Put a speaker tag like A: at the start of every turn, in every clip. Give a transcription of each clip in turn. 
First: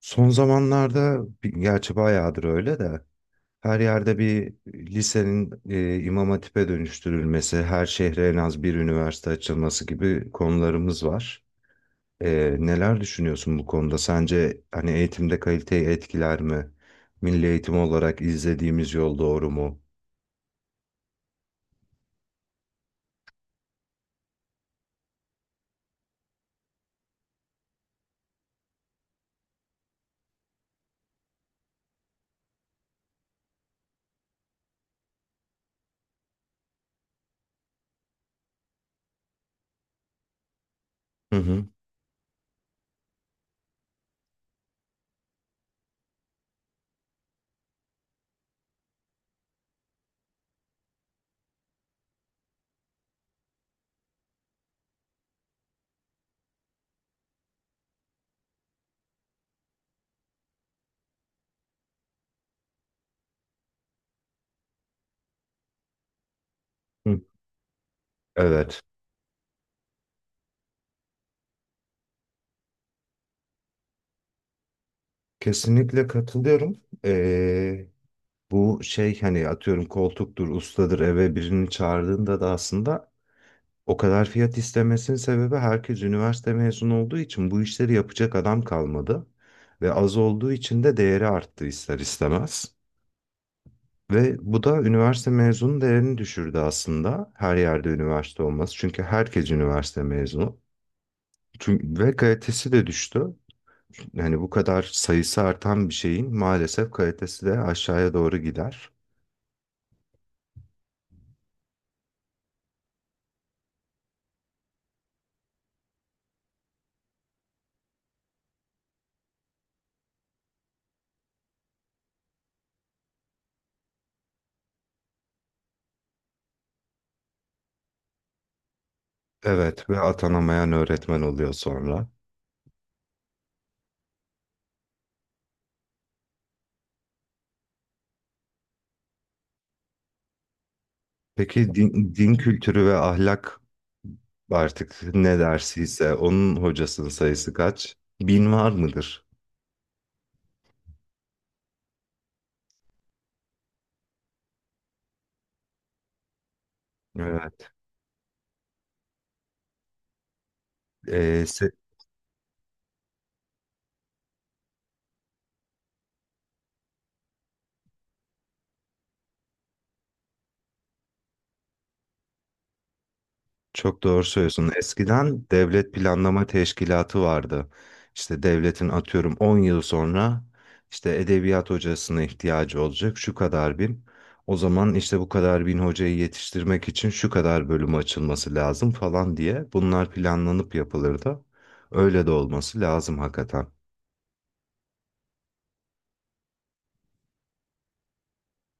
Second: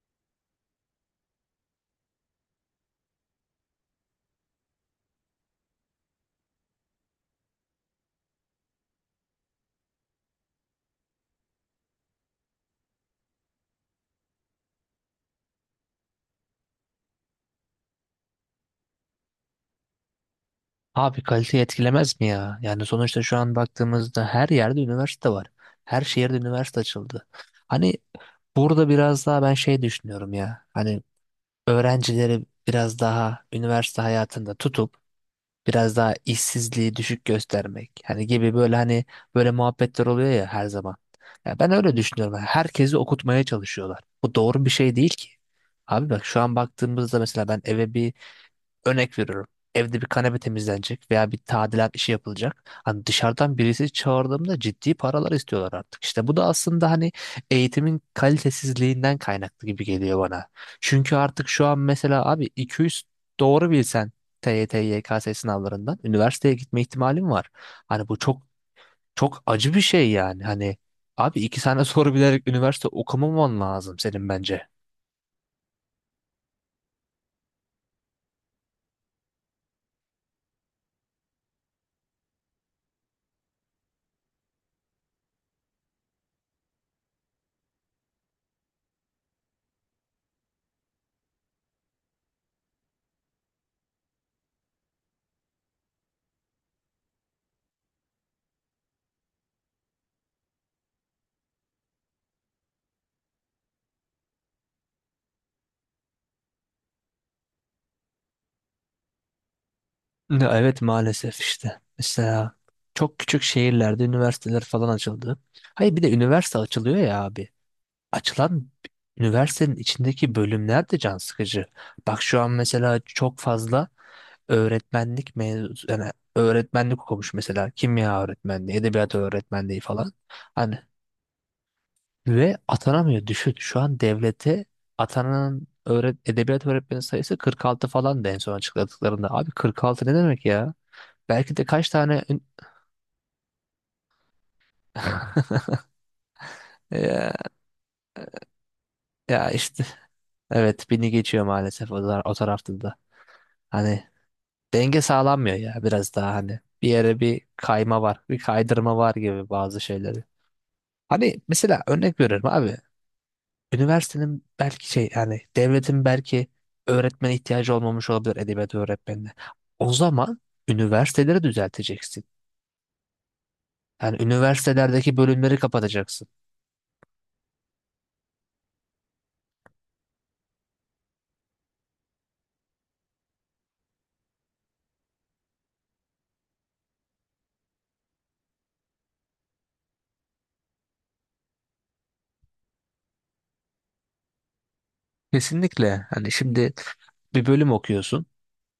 A: Son zamanlarda gerçi bayağıdır öyle de her yerde bir lisenin İmam Hatip'e dönüştürülmesi, her şehre en az bir üniversite açılması gibi konularımız var. Neler düşünüyorsun bu konuda? Sence hani eğitimde kaliteyi etkiler mi? Milli eğitim olarak izlediğimiz yol doğru mu?
B: Abi kaliteyi etkilemez mi ya? Yani sonuçta şu an baktığımızda her yerde üniversite var. Her şehirde üniversite açıldı. Hani burada biraz daha ben şey düşünüyorum ya. Hani öğrencileri biraz daha üniversite hayatında tutup biraz daha işsizliği düşük göstermek. Hani gibi böyle hani böyle muhabbetler oluyor ya her zaman.
A: Hı
B: Ya
A: hı.
B: ben öyle düşünüyorum. Yani herkesi okutmaya çalışıyorlar. Bu doğru bir şey değil ki. Abi bak şu an baktığımızda mesela ben eve bir örnek veriyorum. Evde bir kanepe temizlenecek veya bir tadilat işi yapılacak. Hani dışarıdan birisi çağırdığımda ciddi paralar istiyorlar artık. İşte bu da aslında hani eğitimin kalitesizliğinden kaynaklı gibi geliyor bana. Çünkü artık şu an mesela abi 200 doğru bilsen TYT, YKS sınavlarından üniversiteye gitme
A: Hı.
B: ihtimalim var. Hani bu çok
A: Evet,
B: çok acı bir şey yani. Hani abi iki tane soru bilerek üniversite okumaman lazım senin bence.
A: kesinlikle katılıyorum. E, Bu şey hani atıyorum koltuktur, ustadır eve birini çağırdığında da aslında o kadar fiyat istemesinin sebebi herkes üniversite mezunu olduğu için bu işleri yapacak adam kalmadı. Ve az olduğu için de değeri arttı ister istemez. Ve bu da üniversite mezunu değerini düşürdü aslında. Her yerde üniversite olması. Çünkü herkes üniversite mezunu. Ve kalitesi de düştü. Yani bu kadar sayısı artan bir şeyin maalesef kalitesi de aşağıya doğru gider.
B: Ya, evet maalesef işte. Mesela çok küçük şehirlerde üniversiteler falan açıldı. Hayır bir de üniversite açılıyor ya abi. Açılan üniversitenin içindeki bölümler de can sıkıcı. Bak şu an mesela çok fazla öğretmenlik mevzu yani öğretmenlik okumuş mesela kimya öğretmenliği, edebiyat öğretmenliği
A: Evet, ve
B: falan.
A: atanamayan
B: Hani
A: öğretmen oluyor sonra.
B: ve atanamıyor düşün. Şu an devlete atanan edebiyat öğretmeni sayısı 46 falan da en son açıkladıklarında. Abi 46 ne demek ya? Belki
A: Peki
B: de kaç
A: din,
B: tane
A: din kültürü ve ahlak artık ne dersiyse onun hocasının
B: ya,
A: sayısı kaç? Bin var mıdır?
B: ya işte evet beni geçiyor maalesef o, o tarafta da. Hani denge sağlanmıyor ya biraz daha hani bir yere bir
A: Evet.
B: kayma var, bir kaydırma var gibi bazı şeyleri. Hani
A: Ee, se-
B: mesela örnek veriyorum abi. Üniversitenin belki şey yani devletin belki öğretmene ihtiyacı olmamış olabilir edebiyat öğretmenine. O zaman üniversiteleri düzelteceksin.
A: Çok
B: Yani
A: doğru söylüyorsun.
B: üniversitelerdeki
A: Eskiden
B: bölümleri
A: devlet
B: kapatacaksın.
A: planlama teşkilatı vardı. İşte devletin atıyorum 10 yıl sonra işte edebiyat hocasına ihtiyacı olacak şu kadar bin. O zaman işte bu kadar bin hocayı yetiştirmek için şu kadar bölüm açılması lazım falan diye bunlar planlanıp yapılırdı. Öyle de olması lazım hakikaten.
B: Kesinlikle. Hani şimdi bir bölüm okuyorsun,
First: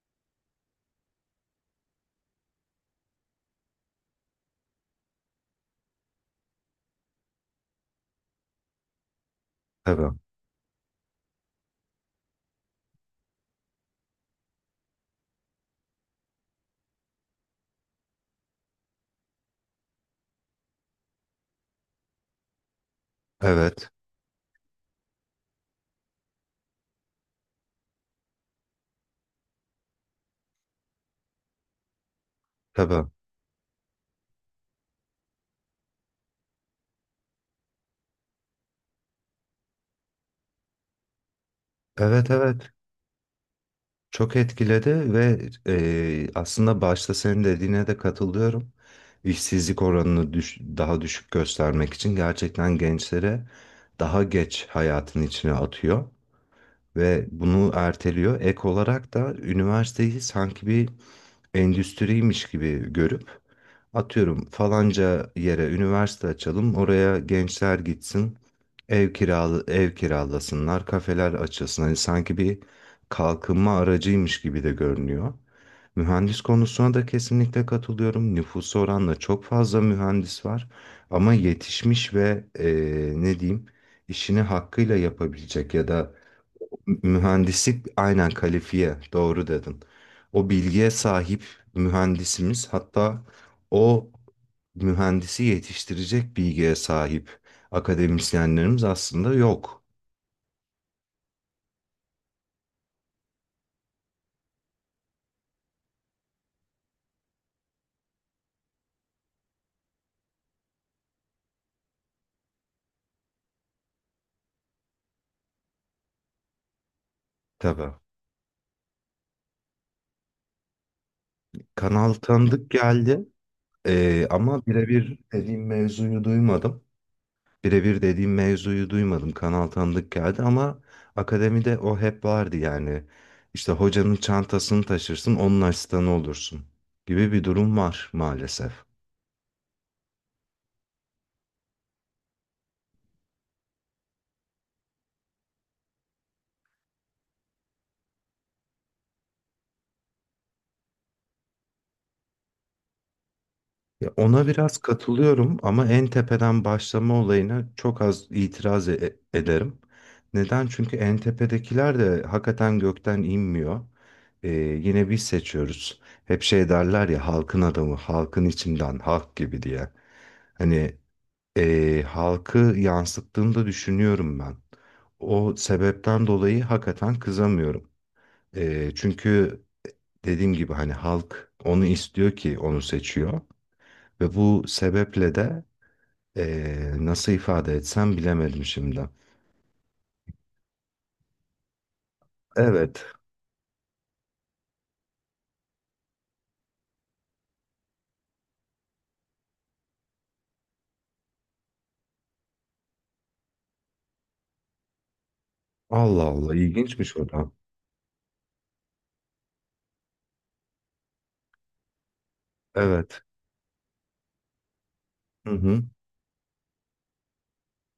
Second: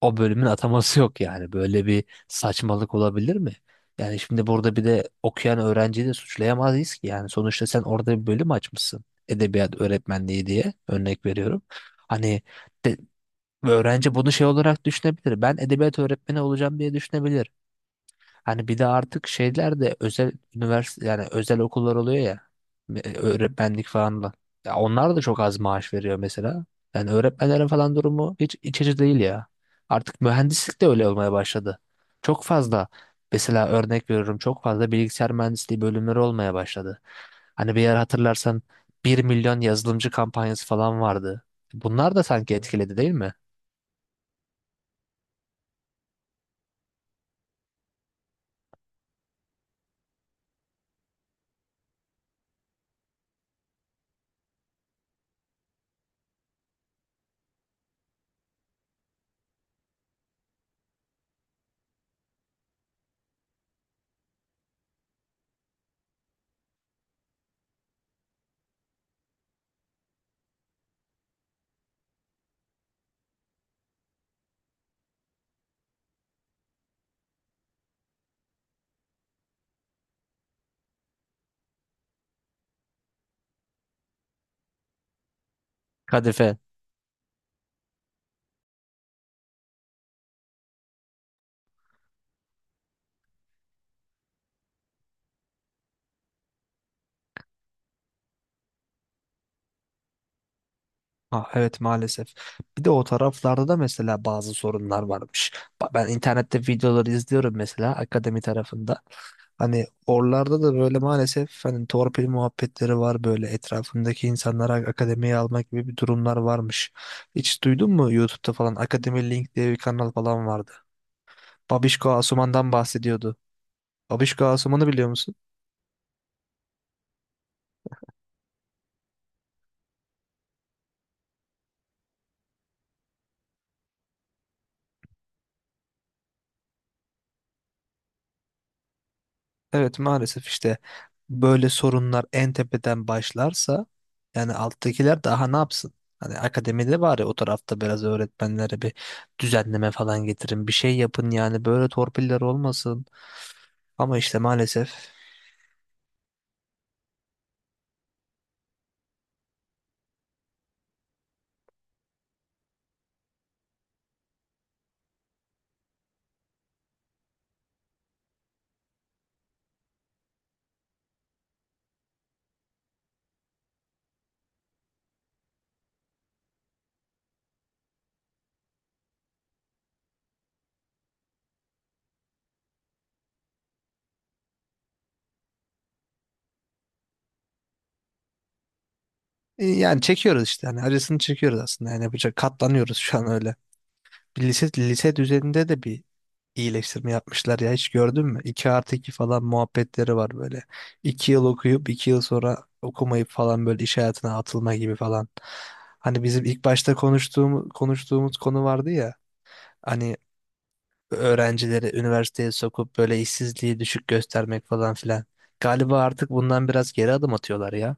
B: o bölümün ataması yok yani. Böyle bir saçmalık olabilir mi? Yani şimdi burada bir de okuyan öğrenciyi de suçlayamayız ki. Yani sonuçta sen orada bir bölüm açmışsın. Edebiyat
A: Tabii.
B: öğretmenliği diye örnek veriyorum. Hani de, öğrenci bunu şey olarak düşünebilir. Ben edebiyat öğretmeni olacağım diye düşünebilir. Hani bir de artık şeyler de özel üniversite yani özel okullar oluyor ya öğretmenlik
A: Evet.
B: falan da. Ya onlar da çok az maaş veriyor mesela. Yani öğretmenlerin falan durumu hiç iç açıcı değil ya. Artık mühendislik de öyle olmaya başladı. Çok fazla
A: Tabii.
B: mesela örnek veriyorum çok fazla bilgisayar mühendisliği bölümleri olmaya başladı. Hani bir yer hatırlarsan 1.000.000 yazılımcı kampanyası falan vardı. Bunlar da
A: Evet,
B: sanki
A: evet.
B: etkiledi değil mi?
A: Çok etkiledi ve aslında başta senin dediğine de katılıyorum. İşsizlik oranını daha düşük göstermek için gerçekten gençlere daha geç hayatın içine atıyor ve bunu erteliyor. Ek olarak da üniversiteyi sanki bir endüstriymiş gibi görüp atıyorum falanca yere üniversite açalım, oraya gençler gitsin, ev kiralasınlar, kafeler açılsın. Hani sanki bir kalkınma aracıymış gibi de görünüyor. Mühendis konusuna da kesinlikle katılıyorum. Nüfusa oranla çok fazla mühendis var, ama yetişmiş ve ne diyeyim, işini hakkıyla yapabilecek ya da...
B: Kadife.
A: Mühendislik, aynen, kalifiye doğru dedin. O bilgiye sahip mühendisimiz, hatta o mühendisi yetiştirecek bilgiye sahip akademisyenlerimiz aslında yok.
B: Ha, evet maalesef. Bir de o taraflarda da mesela bazı sorunlar varmış. Ben internette videoları izliyorum mesela akademi tarafında. Hani oralarda da böyle maalesef hani torpil muhabbetleri var böyle etrafındaki insanlara akademiye almak gibi bir durumlar varmış. Hiç duydun
A: Tabii.
B: mu YouTube'da falan Akademi Link diye bir kanal falan vardı. Babişko
A: Kanal tanıdık
B: Asuman'dan
A: geldi,
B: bahsediyordu. Babişko
A: ama
B: Asuman'ı biliyor
A: birebir
B: musun?
A: dediğim mevzuyu duymadım. Birebir dediğim mevzuyu duymadım. Kanal tanıdık geldi ama akademide o hep vardı yani. İşte hocanın çantasını taşırsın, onun asistanı olursun gibi bir durum var maalesef.
B: Evet maalesef işte böyle sorunlar en tepeden başlarsa yani alttakiler daha ne yapsın? Hani akademide bari o tarafta biraz öğretmenlere bir düzenleme falan getirin. Bir şey yapın yani böyle torpiller olmasın.
A: Ya,
B: Ama işte
A: ona biraz
B: maalesef
A: katılıyorum ama en tepeden başlama olayına çok az itiraz ederim. Neden? Çünkü en tepedekiler de hakikaten gökten inmiyor. Yine biz seçiyoruz. Hep şey derler ya, halkın adamı, halkın içinden, halk gibi diye. Hani halkı yansıttığını da düşünüyorum ben. O sebepten dolayı hakikaten kızamıyorum. Çünkü dediğim gibi hani halk onu istiyor ki onu seçiyor ve bu sebeple de nasıl ifade etsem bilemedim şimdi.
B: yani çekiyoruz işte hani acısını çekiyoruz aslında yani yapacak katlanıyoruz
A: Evet.
B: şu an öyle. Bir lise düzeninde de bir iyileştirme yapmışlar ya hiç gördün mü? 2 artı 2 falan muhabbetleri var böyle. 2 yıl okuyup 2 yıl sonra okumayıp falan böyle iş hayatına atılma gibi falan.
A: Allah
B: Hani bizim
A: Allah,
B: ilk başta
A: ilginçmiş o da.
B: konuştuğumuz konu vardı ya. Hani öğrencileri üniversiteye sokup böyle
A: Evet.
B: işsizliği düşük göstermek falan filan.
A: Hı hı.
B: Galiba artık bundan biraz geri adım atıyorlar ya.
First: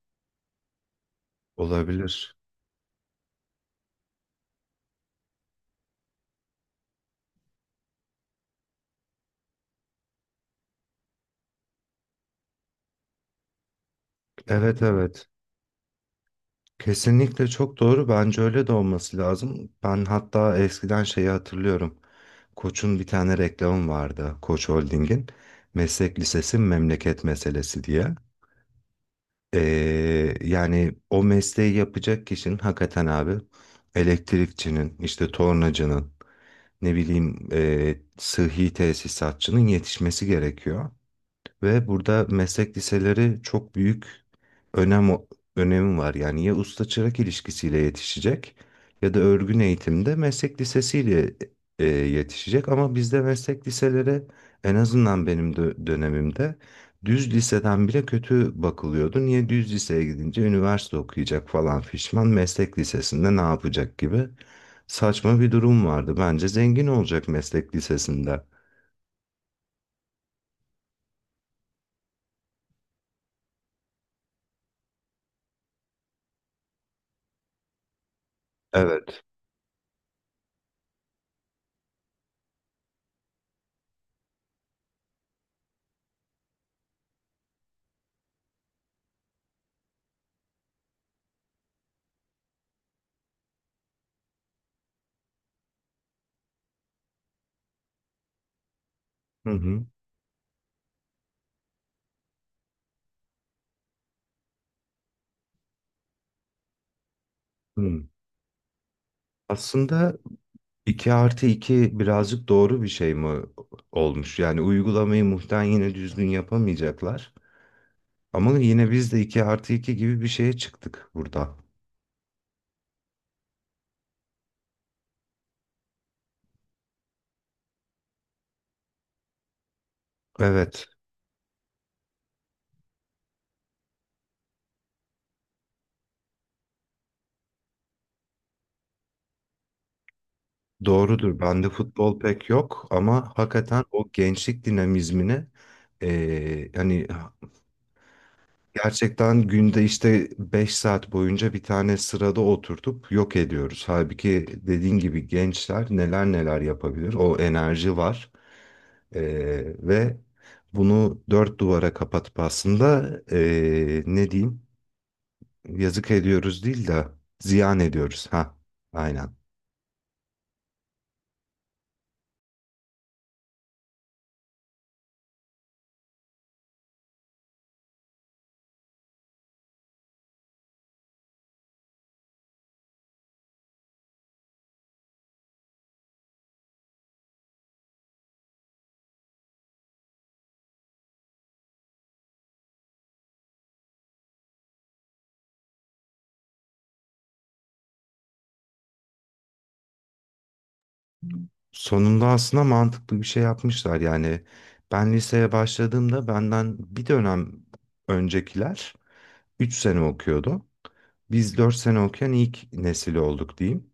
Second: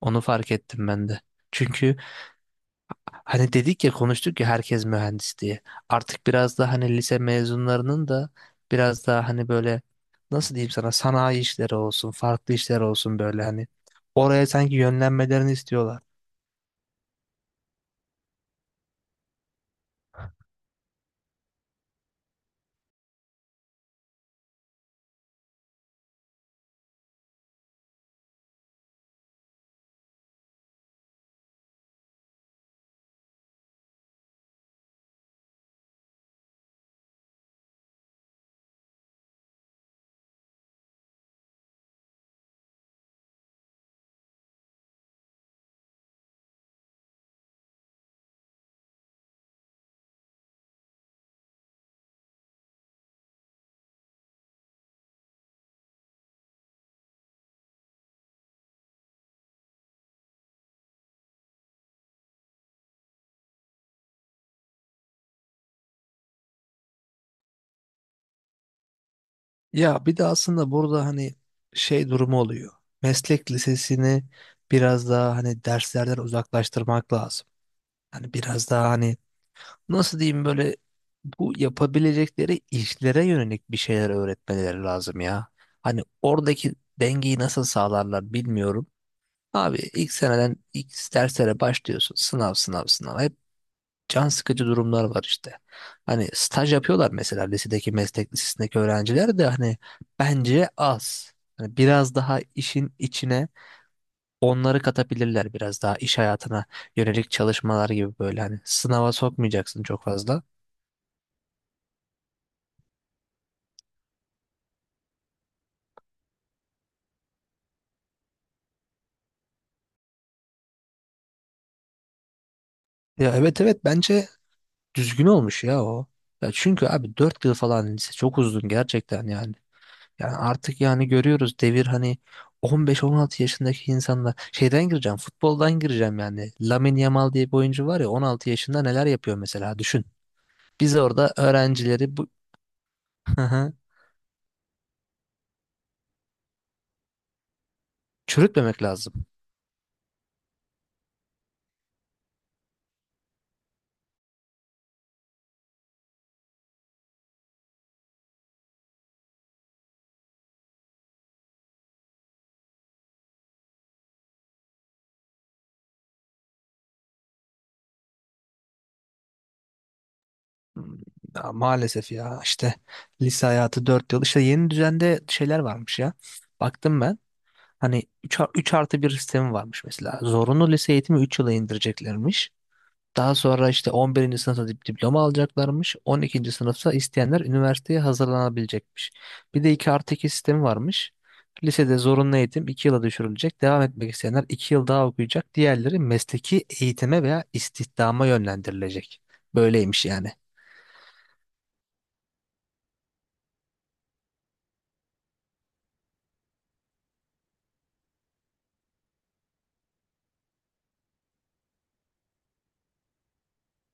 B: Onu fark ettim ben de. Çünkü
A: Olabilir.
B: hani dedik ya konuştuk ya herkes mühendis diye. Artık biraz daha hani lise mezunlarının da biraz daha hani böyle nasıl diyeyim sana sanayi işleri olsun, farklı işler olsun böyle hani oraya sanki
A: Evet, evet.
B: yönlenmelerini istiyorlar.
A: Kesinlikle çok doğru. Bence öyle de olması lazım. Ben hatta eskiden şeyi hatırlıyorum. Koç'un bir tane reklamı vardı. Koç Holding'in. Meslek lisesi memleket meselesi diye. Yani o mesleği yapacak kişinin hakikaten abi elektrikçinin, işte tornacının, ne bileyim sıhhi tesisatçının yetişmesi gerekiyor. Ve burada meslek liseleri çok büyük önem önemi var. Yani ya usta çırak ilişkisiyle yetişecek ya da örgün eğitimde meslek lisesiyle yetişecek. Ama bizde meslek liseleri, en azından benim dönemimde, düz liseden bile kötü bakılıyordu. Niye? Düz liseye gidince üniversite okuyacak falan fişman, meslek lisesinde ne yapacak gibi saçma bir durum vardı. Bence zengin olacak meslek lisesinde.
B: Ya bir de aslında burada hani şey durumu oluyor. Meslek lisesini biraz daha hani derslerden uzaklaştırmak lazım. Hani biraz daha hani
A: Evet.
B: nasıl diyeyim böyle bu yapabilecekleri işlere yönelik bir şeyler öğretmeleri lazım ya. Hani oradaki dengeyi nasıl sağlarlar bilmiyorum. Abi ilk seneden ilk derslere başlıyorsun. Sınav sınav sınav. Hep can sıkıcı durumlar var işte. Hani staj yapıyorlar mesela meslek lisesindeki öğrenciler de
A: Hı
B: hani
A: hı.
B: bence az. Hani biraz daha işin içine onları katabilirler biraz daha iş hayatına yönelik çalışmalar
A: Hı.
B: gibi böyle hani sınava sokmayacaksın çok
A: Aslında
B: fazla.
A: 2 artı 2 birazcık doğru bir şey mi olmuş? Yani uygulamayı muhtemelen yine düzgün yapamayacaklar. Ama yine biz de 2 artı 2 gibi bir şeye çıktık burada.
B: Ya evet evet bence düzgün olmuş ya o. Ya çünkü abi 4 yıl falan lise çok uzun gerçekten yani. Yani artık
A: Evet,
B: yani görüyoruz devir hani 15-16 yaşındaki insanlar şeyden gireceğim futboldan gireceğim yani. Lamine Yamal diye bir oyuncu var ya 16 yaşında neler yapıyor mesela düşün. Biz orada
A: doğrudur. Bende
B: öğrencileri
A: futbol
B: bu,
A: pek yok ama
B: hı hı.
A: hakikaten o gençlik dinamizmini hani
B: Çürütmemek lazım.
A: gerçekten günde işte 5 saat boyunca bir tane sırada oturtup yok ediyoruz. Halbuki dediğin gibi gençler neler neler yapabilir. O enerji var. Ve bunu dört duvara kapatıp aslında ne diyeyim, yazık ediyoruz değil de ziyan ediyoruz. Ha, aynen.
B: Hmm, ya maalesef ya işte lise hayatı 4 yıl. İşte yeni düzende şeyler varmış ya. Baktım ben. Hani 3 artı bir sistemi varmış mesela. Zorunlu lise eğitimi 3 yıla indireceklermiş. Daha sonra işte 11'inci sınıfta diploma alacaklarmış. 12'nci sınıfta isteyenler üniversiteye hazırlanabilecekmiş. Bir de 2 artı 2 sistemi varmış. Lisede zorunlu eğitim 2 yıla düşürülecek. Devam etmek isteyenler 2 yıl daha okuyacak. Diğerleri mesleki eğitime veya istihdama yönlendirilecek. Böyleymiş yani.
A: Sonunda aslında mantıklı bir şey yapmışlar. Yani ben liseye başladığımda benden bir dönem öncekiler 3 sene okuyordu. Biz 4 sene okuyan ilk nesil olduk diyeyim.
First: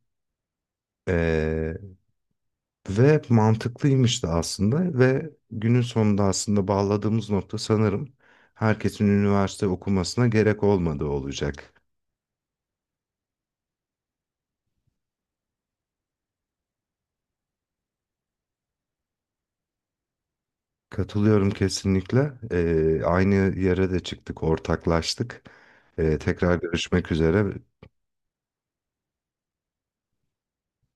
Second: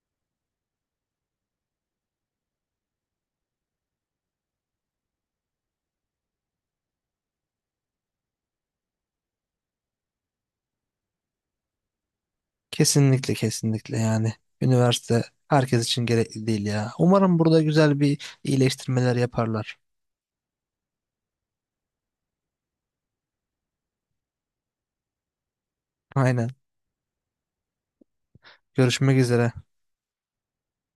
A: Ee, Ve mantıklıymış da aslında, ve günün sonunda aslında bağladığımız nokta sanırım herkesin üniversite okumasına gerek olmadığı olacak.
B: Kesinlikle kesinlikle yani. Üniversite herkes için gerekli değil ya. Umarım burada güzel bir iyileştirmeler yaparlar.
A: Katılıyorum kesinlikle. Aynı yere de çıktık, ortaklaştık.
B: Aynen.
A: Tekrar görüşmek üzere.
B: Görüşmek üzere.